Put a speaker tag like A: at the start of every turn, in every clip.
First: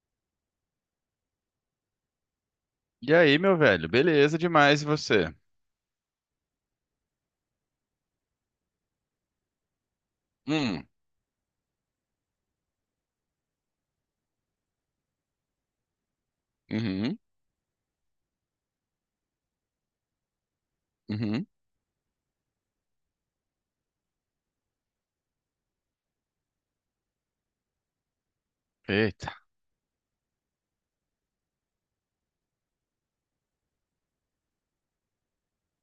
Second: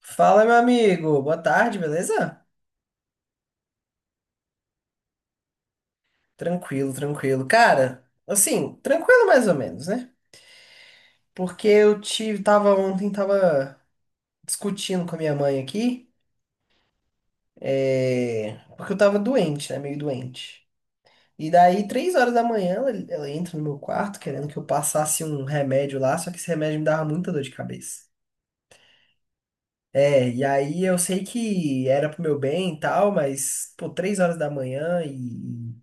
A: Fala, meu amigo. Boa tarde, beleza?
B: E aí, meu velho? Beleza demais, e você?
A: Tranquilo, tranquilo. Cara, assim, tranquilo mais ou menos, né?
B: Hum,
A: Porque tava ontem, tava discutindo com a minha mãe aqui,
B: uhum,
A: porque eu tava doente, né? Meio doente.
B: uhum.
A: E daí, 3 horas da manhã, ela entra no meu quarto querendo que eu passasse um remédio lá, só que esse remédio me dava muita dor de cabeça.
B: Eita.
A: E aí eu sei que era pro meu bem e tal, mas, pô, 3 horas da manhã e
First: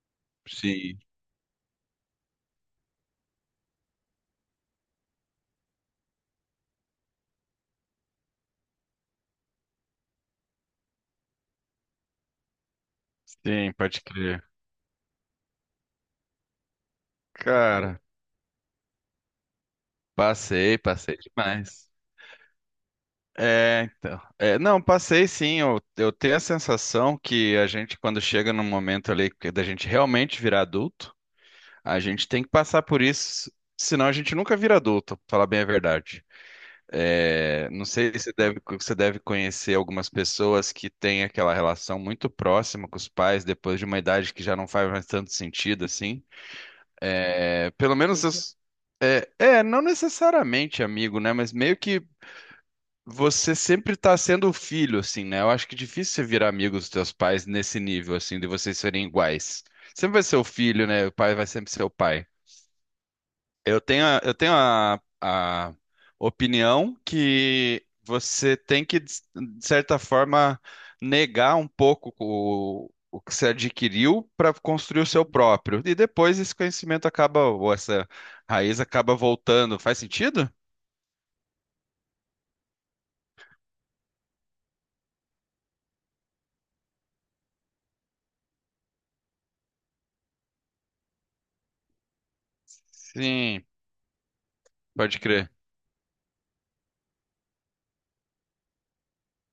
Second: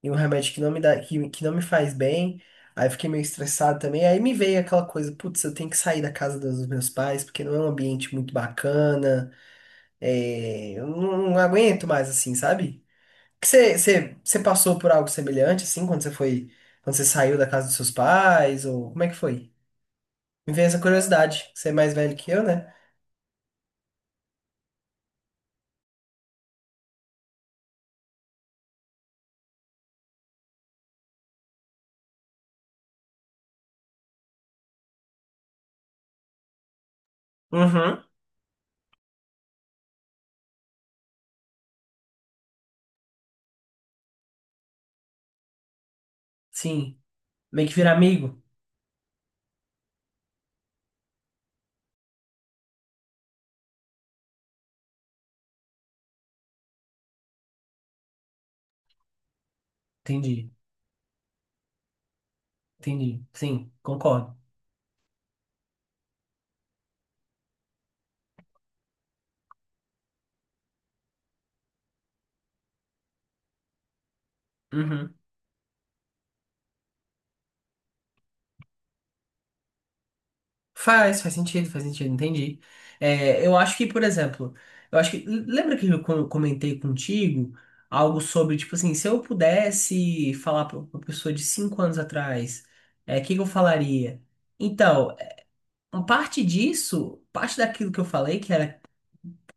A: um remédio que não me dá,
B: Sim,
A: que não me faz bem. Aí eu fiquei meio estressado também. Aí me veio aquela coisa, putz, eu tenho que sair da casa dos meus pais, porque não é um ambiente muito bacana. Eu não aguento mais assim, sabe? Que
B: sim,
A: você
B: pode
A: você- você
B: crer.
A: passou por algo semelhante assim quando você foi, quando você saiu da casa dos seus
B: Cara,
A: pais ou como é que foi? Me veio
B: passei,
A: essa
B: passei
A: curiosidade. Você é
B: demais.
A: mais velho que eu, né?
B: É, então. É, não, passei sim. Eu tenho a sensação que a gente, quando chega num momento ali que da gente realmente virar adulto, a gente tem que passar por isso, senão a gente nunca vira adulto, pra falar bem a verdade. É, não
A: Uhum.
B: sei se deve, você deve conhecer algumas pessoas que têm aquela relação muito próxima com os pais depois de uma idade que já não faz mais tanto sentido assim.
A: Sim. Meio
B: É,
A: que virar
B: pelo menos,
A: amigo.
B: não necessariamente amigo, né? Mas meio que você sempre tá sendo o filho, assim, né? Eu acho que é difícil você virar amigo dos teus pais nesse nível, assim, de vocês serem iguais. Sempre vai ser o
A: Entendi.
B: filho, né? O pai vai sempre ser o pai.
A: Entendi. Sim,
B: Eu tenho, a-
A: concordo.
B: eu tenho a, a opinião que você tem que, de certa forma, negar um pouco o que você adquiriu para construir o
A: Uhum.
B: seu próprio. E depois esse conhecimento acaba, ou essa raiz acaba voltando. Faz sentido?
A: Faz, faz sentido, entendi. É, eu acho que, por exemplo, eu acho que. Lembra que eu comentei contigo algo sobre, tipo assim, se eu pudesse falar para uma pessoa de 5 anos atrás, o que que eu
B: Sim,
A: falaria? Então,
B: pode crer.
A: uma parte disso, parte daquilo que eu falei, que era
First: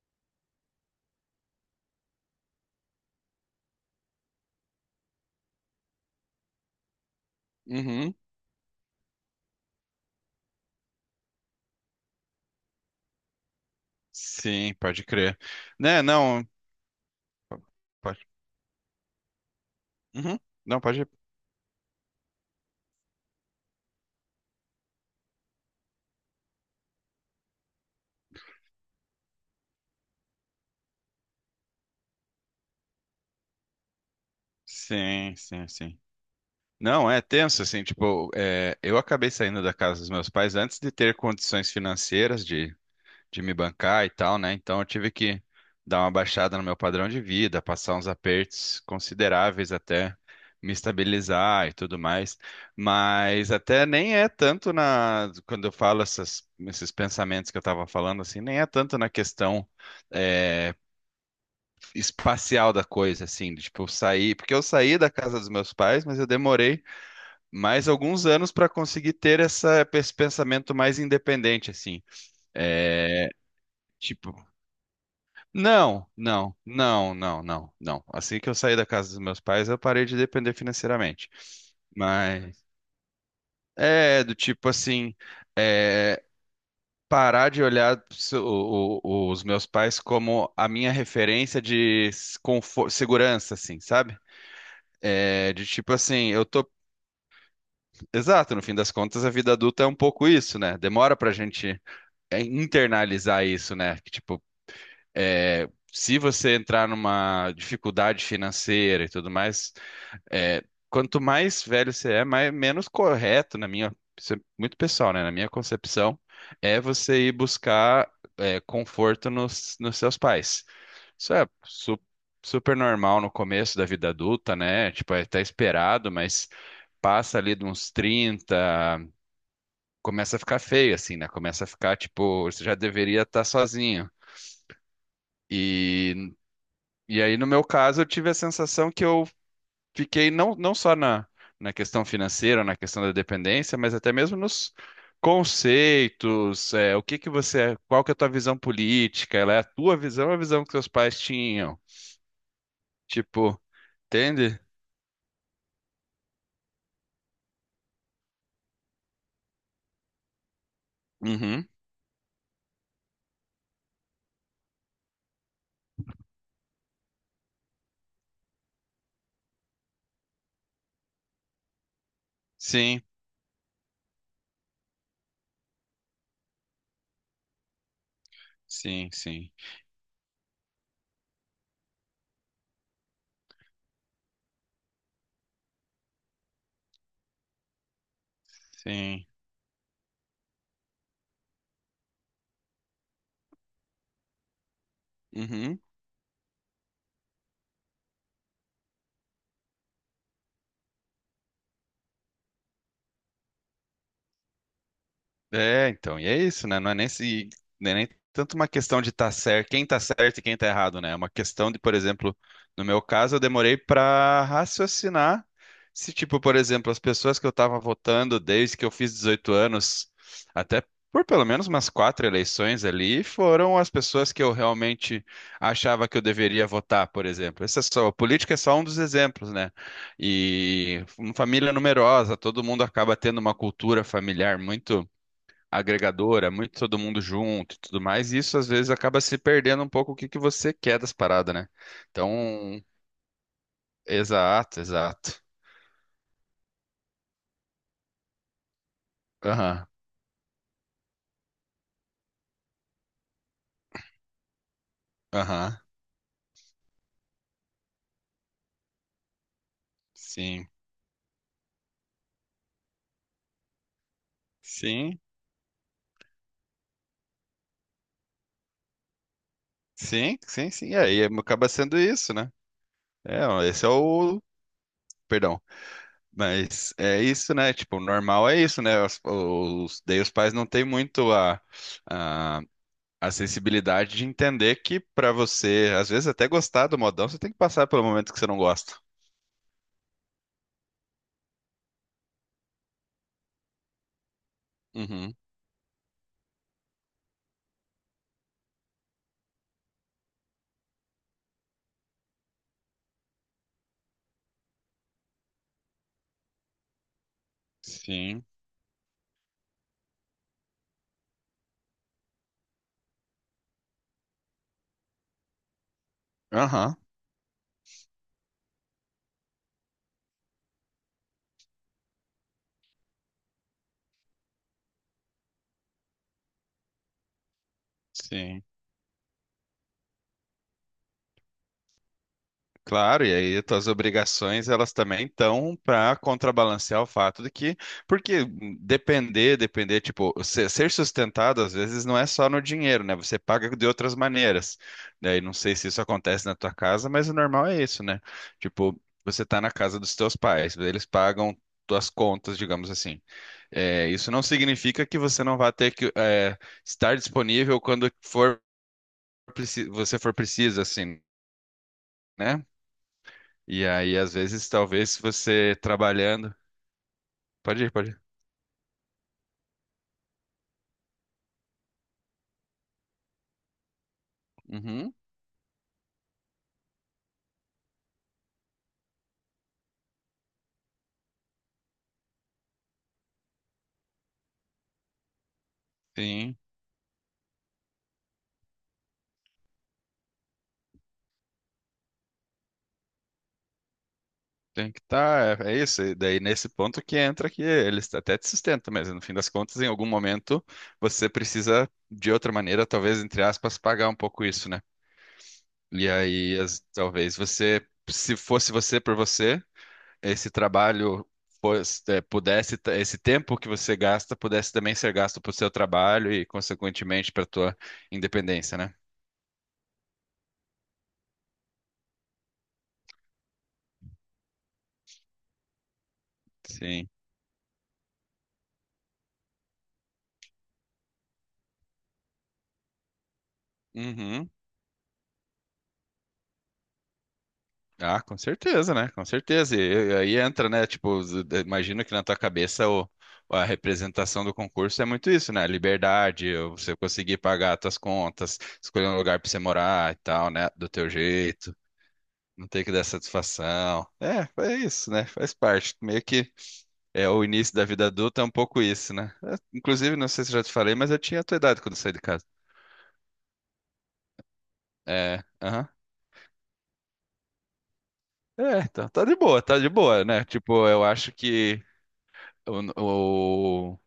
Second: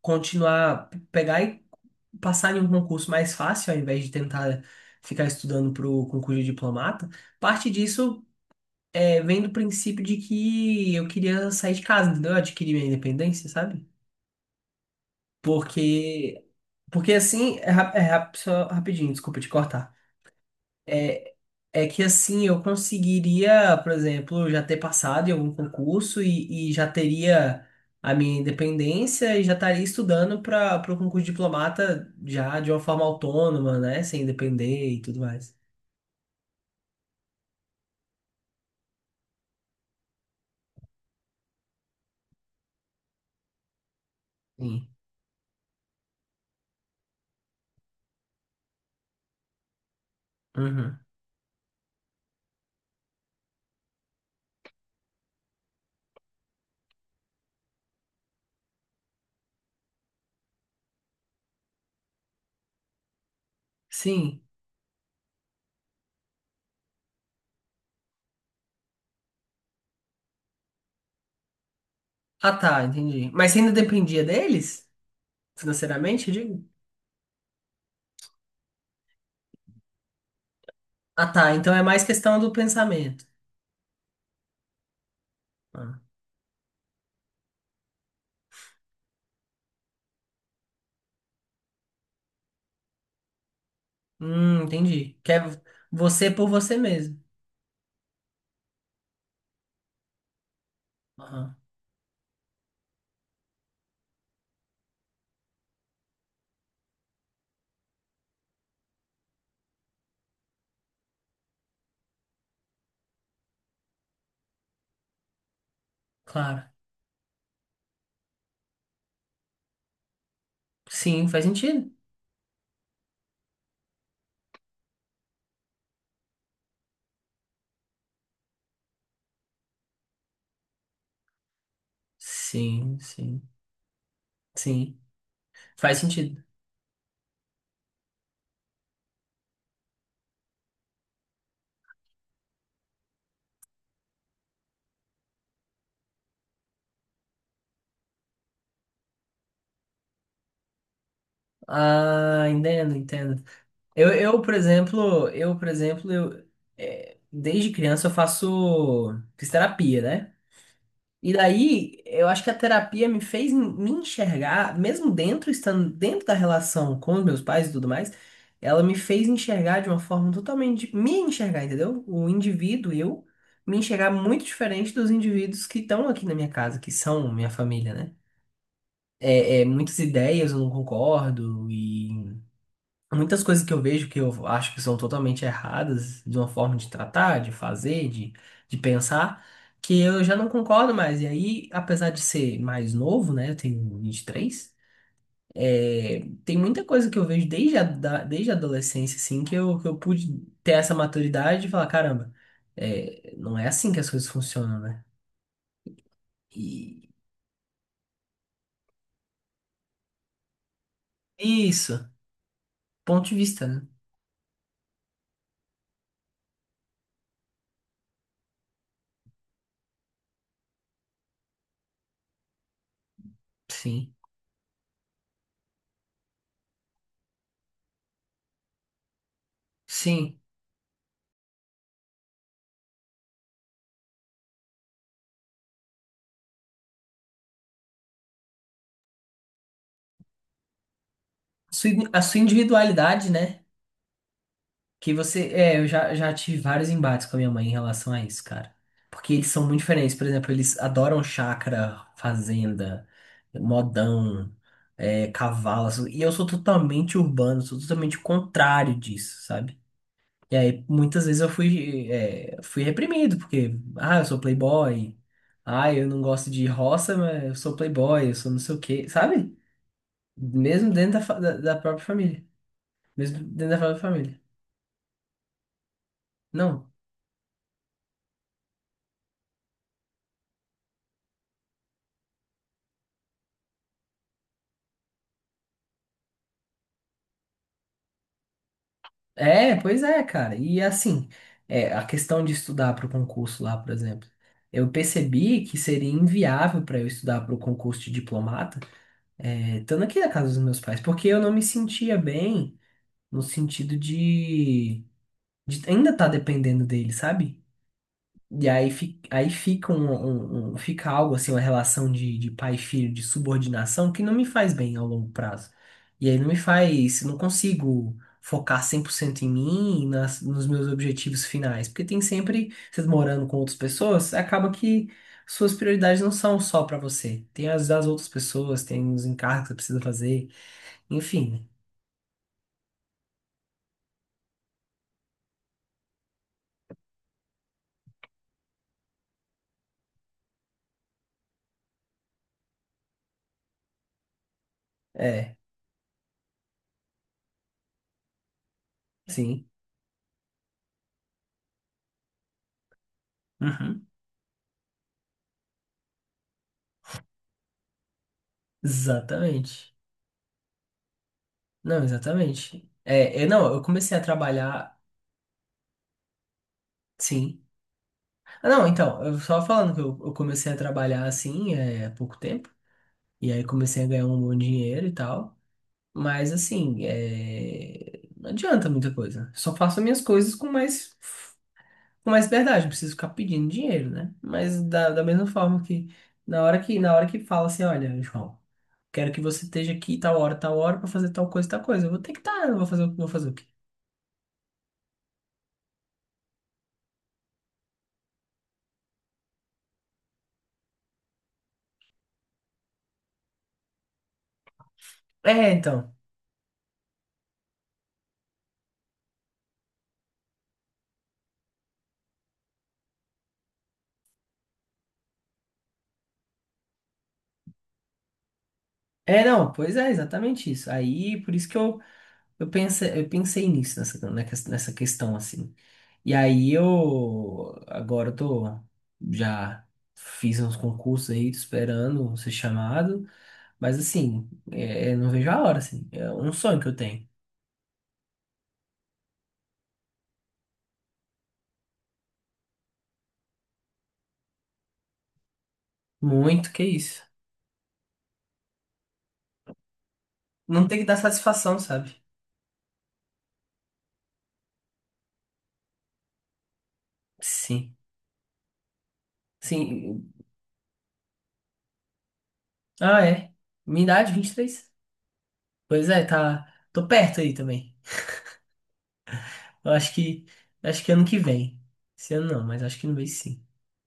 A: continuar, pegar e passar em um concurso mais fácil, ao invés de tentar ficar estudando para o concurso de diplomata, parte
B: Uhum.
A: disso vem do princípio de que eu queria sair de casa, entendeu? Eu adquiri minha independência, sabe?
B: Sim, pode crer. Né,
A: Porque,
B: não,
A: porque assim,
B: pode.
A: só rapidinho, desculpa te cortar.
B: Uhum. Não, pode.
A: É, é que assim, eu conseguiria, por exemplo, já ter passado em algum concurso e já teria a minha independência e já estaria estudando para o concurso de diplomata já de uma forma autônoma, né? Sem depender e tudo
B: Sim,
A: mais.
B: sim, sim. Não, é tenso, assim, tipo, é, eu acabei saindo da casa dos meus pais antes de ter condições financeiras de me bancar e tal, né? Então eu
A: Sim.
B: tive que dar uma baixada no meu padrão de vida, passar uns apertos consideráveis até me
A: Uhum.
B: estabilizar e tudo mais. Mas até nem é tanto quando eu falo esses pensamentos que eu tava falando, assim, nem é tanto na questão é, espacial da coisa, assim, de, tipo, sair,
A: Sim.
B: porque eu saí da casa dos meus pais, mas eu demorei mais alguns anos para conseguir ter essa, esse pensamento mais independente, assim.
A: Ah, tá,
B: É,
A: entendi. Mas você ainda dependia
B: tipo,
A: deles?
B: não,
A: Financeiramente, eu
B: não,
A: digo?
B: não, não, não, não. Assim que eu saí da casa dos meus pais, eu parei de depender
A: Ah,
B: financeiramente.
A: tá. Então é mais questão do
B: Mas
A: pensamento.
B: é do tipo assim,
A: Ah.
B: é, parar de olhar os meus pais como a minha referência de segurança, assim, sabe?
A: Entendi.
B: É,
A: Quer
B: de tipo assim,
A: você
B: eu
A: por
B: tô.
A: você mesmo.
B: Exato, no fim das contas, a vida adulta é um pouco isso, né? Demora pra
A: Aham,
B: gente internalizar isso, né? Que, tipo, se você entrar numa dificuldade financeira e tudo mais, é, quanto mais velho você é, mais, menos correto, na minha, isso é muito pessoal, né? Na minha concepção,
A: claro.
B: é você ir buscar conforto nos seus pais.
A: Sim,
B: Isso
A: faz
B: é
A: sentido.
B: super normal no começo da vida adulta, né? Tipo, é até esperado, mas passa ali de uns 30 começa a ficar feio, assim, né? Começa a ficar, tipo, você já
A: Sim,
B: deveria
A: sim,
B: estar sozinho.
A: sim. Faz
B: E,
A: sentido.
B: e aí, no meu caso, eu tive a sensação que eu fiquei não, não só na questão financeira, na questão da dependência, mas até mesmo nos conceitos, o que que você, qual que é a tua visão política? Ela é a tua visão ou a visão que seus pais tinham?
A: Ah, entendo, entendo.
B: Tipo,
A: Eu, eu, por
B: entende?
A: exemplo, eu, por exemplo, eu, desde criança eu faço fisioterapia, né? E
B: Uhum.
A: daí, eu acho que a terapia me fez me enxergar, mesmo dentro, estando dentro da relação com os meus pais e tudo mais, ela me fez enxergar de uma forma totalmente, me enxergar, entendeu? O indivíduo,
B: Sim,
A: eu, me enxergar muito diferente dos indivíduos que estão aqui na minha casa, que são minha família, né?
B: sim, sim,
A: Muitas ideias eu não concordo e muitas coisas que eu vejo que eu acho que são totalmente erradas, de uma forma de tratar, de fazer, de
B: sim.
A: pensar, que eu já não concordo mais. E aí, apesar de ser mais novo, né, eu tenho 23,
B: Uhum.
A: é, tem muita coisa que eu vejo desde a adolescência, assim, que eu pude ter essa maturidade e falar, caramba, não é assim que as coisas funcionam, né?
B: É, então, e é isso, né? Não é
A: E
B: nem se, não é nem tanto uma questão de estar certo, quem tá certo e quem tá errado, né? É uma questão de, por
A: isso,
B: exemplo, no meu
A: ponto de
B: caso, eu
A: vista,
B: demorei
A: né?
B: para raciocinar se, tipo, por exemplo, as pessoas que eu tava votando desde que eu fiz 18 anos, até por pelo menos umas quatro eleições ali, foram as
A: Sim,
B: pessoas que eu realmente achava que eu deveria votar, por exemplo. Essa é só, a política é só um dos exemplos, né?
A: sim.
B: E uma família numerosa, todo mundo acaba tendo uma cultura familiar muito agregadora, muito todo mundo junto e tudo mais, e isso às vezes acaba se perdendo um pouco o que que você quer das paradas, né?
A: Sua A sua
B: Então,
A: individualidade, né?
B: exato,
A: Que
B: exato.
A: você. É, eu já tive vários embates com a minha mãe em relação a isso, cara. Porque eles são muito
B: Aham,
A: diferentes. Por exemplo, eles adoram chácara, fazenda, modão,
B: aham.
A: cavalo, assim. E eu sou totalmente urbano, sou totalmente o contrário disso, sabe? E
B: Sim,
A: aí, muitas vezes eu fui reprimido, porque, ah, eu sou playboy.
B: sim,
A: Ah, eu não gosto de roça, mas eu sou playboy, eu sou não sei o quê, sabe?
B: sim, sim,
A: Mesmo
B: sim.
A: dentro
B: É,
A: da,
B: e
A: fa-
B: aí
A: da,
B: acaba
A: da
B: sendo
A: própria
B: isso,
A: família.
B: né?
A: Mesmo
B: É, ó,
A: dentro da
B: esse é
A: própria família.
B: o. Perdão.
A: Não,
B: Mas é isso, né? Tipo, o normal é isso, né? Daí os pais não têm muito a, a sensibilidade de entender que pra você, às vezes até gostar do modão, você tem que passar pelo momento que você não gosta.
A: Pois é, cara. E assim, a questão de estudar para o concurso lá, por exemplo, eu
B: Uhum.
A: percebi que seria inviável para eu estudar para o concurso de diplomata, estando aqui na casa dos meus pais, porque eu não me sentia bem no sentido de ainda estar dependendo deles, sabe?
B: Sim.
A: E aí, fi- aí fica, um- um- fica algo assim, uma relação de pai e filho, de subordinação, que não me faz bem ao longo prazo. E aí não me
B: Aham.
A: faz, não consigo focar 100% em mim, e nos meus objetivos finais. Porque tem sempre, vocês morando com outras pessoas, acaba que suas prioridades não são só pra você. Tem as das outras
B: Sim.
A: pessoas, tem os encargos que você precisa fazer, enfim.
B: Claro, e aí tuas obrigações elas também estão para contrabalancear o fato de que, porque depender, depender, tipo, ser, ser sustentado às vezes não é só no dinheiro, né? Você paga de outras maneiras.
A: Né?
B: Daí não
A: É,
B: sei se isso acontece na tua casa, mas o normal é isso, né? Tipo, você tá
A: sim.
B: na casa dos teus pais, eles pagam tuas contas, digamos assim.
A: Uhum.
B: É, isso não significa que você não vá ter que estar disponível
A: Exatamente.
B: você for preciso, assim.
A: Não,
B: Né?
A: exatamente. É, não, eu
B: E
A: comecei
B: aí,
A: a
B: às vezes,
A: trabalhar.
B: talvez você trabalhando.
A: Sim.
B: Pode ir, pode ir.
A: Ah, não, então, eu só falando que eu comecei a trabalhar assim, há pouco tempo, e aí comecei a ganhar um bom dinheiro e
B: Uhum,
A: tal, mas assim, não adianta muita coisa. Só faço minhas coisas com mais verdade, não preciso ficar pedindo dinheiro, né? Mas da mesma forma que
B: sim,
A: na hora que fala assim, olha, João, quero que você esteja aqui tal hora, pra fazer tal coisa, eu vou ter que estar, eu vou fazer, vou fazer o quê?
B: tem que estar. É isso. E daí, nesse ponto que entra que eles até te sustentam, mas no fim das contas, em algum momento, você precisa, de outra maneira, talvez, entre aspas, pagar um pouco isso, né?
A: É,
B: E
A: então.
B: aí, talvez você, se fosse você por você, esse trabalho. Esse tempo que você gasta pudesse também ser gasto para o seu trabalho e consequentemente para a tua independência, né?
A: É, não, pois é, exatamente isso. Aí, por isso que eu pensei nisso, nessa questão, assim. E aí
B: Sim.
A: agora eu tô, já fiz uns concursos aí, tô esperando ser chamado, mas assim,
B: Uhum.
A: não vejo a hora, assim. É um sonho que eu tenho.
B: Ah, com certeza, né? Com certeza. E aí entra, né? Tipo, imagino que na tua cabeça o, a representação do concurso é muito isso, né? Liberdade,
A: Muito, que
B: você
A: isso.
B: conseguir pagar as tuas contas, escolher um lugar pra você morar e tal, né?
A: Não
B: Do
A: tem que
B: teu
A: dar
B: jeito,
A: satisfação, sabe?
B: não ter que dar satisfação. É isso, né? Faz parte. Meio que é o início da
A: Sim,
B: vida adulta, é um pouco isso, né? É, inclusive, não
A: sim.
B: sei se eu já te falei, mas eu tinha a tua idade quando eu saí de casa.
A: Ah, é. Minha idade, 23.
B: É, aham.
A: Pois é, tá, tô perto aí também.
B: É, tá, tá de
A: Eu acho
B: boa, né?
A: que,
B: Tipo,
A: acho
B: eu
A: que ano
B: acho
A: que vem.
B: que
A: Esse ano não, mas acho que ano que vem sim.
B: o, o-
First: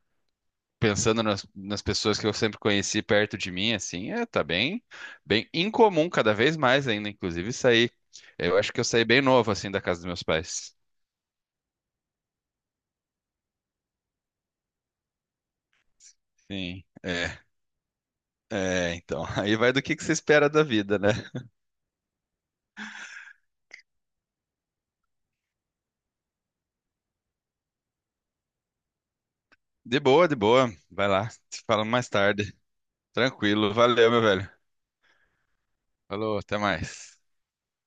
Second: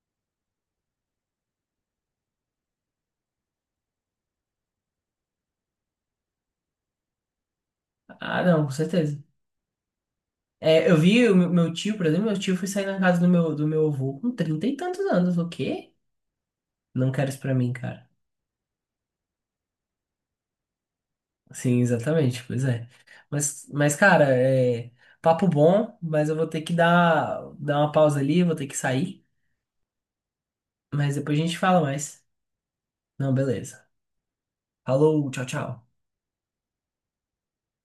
B: pensando nas pessoas que eu sempre conheci perto de mim, assim, tá bem, bem incomum, cada vez mais ainda, inclusive, sair.
A: Ah,
B: Eu
A: não, com
B: acho que eu saí
A: certeza.
B: bem novo, assim, da casa dos meus pais.
A: É, eu vi o meu tio, por exemplo, meu tio foi sair na casa do meu avô com trinta e tantos anos. O quê?
B: Sim,
A: Não quero isso
B: é.
A: pra mim, cara.
B: É, então, aí vai do que você espera da vida, né?
A: Sim, exatamente, pois é. Mas cara, é papo bom, mas eu vou ter que dar uma pausa ali, vou ter que sair.
B: De boa, de boa. Vai
A: Mas
B: lá,
A: depois a gente
B: te
A: fala
B: falo mais
A: mais.
B: tarde.
A: Não,
B: Tranquilo,
A: beleza.
B: valeu, meu velho.
A: Falou, tchau, tchau.
B: Falou, até mais.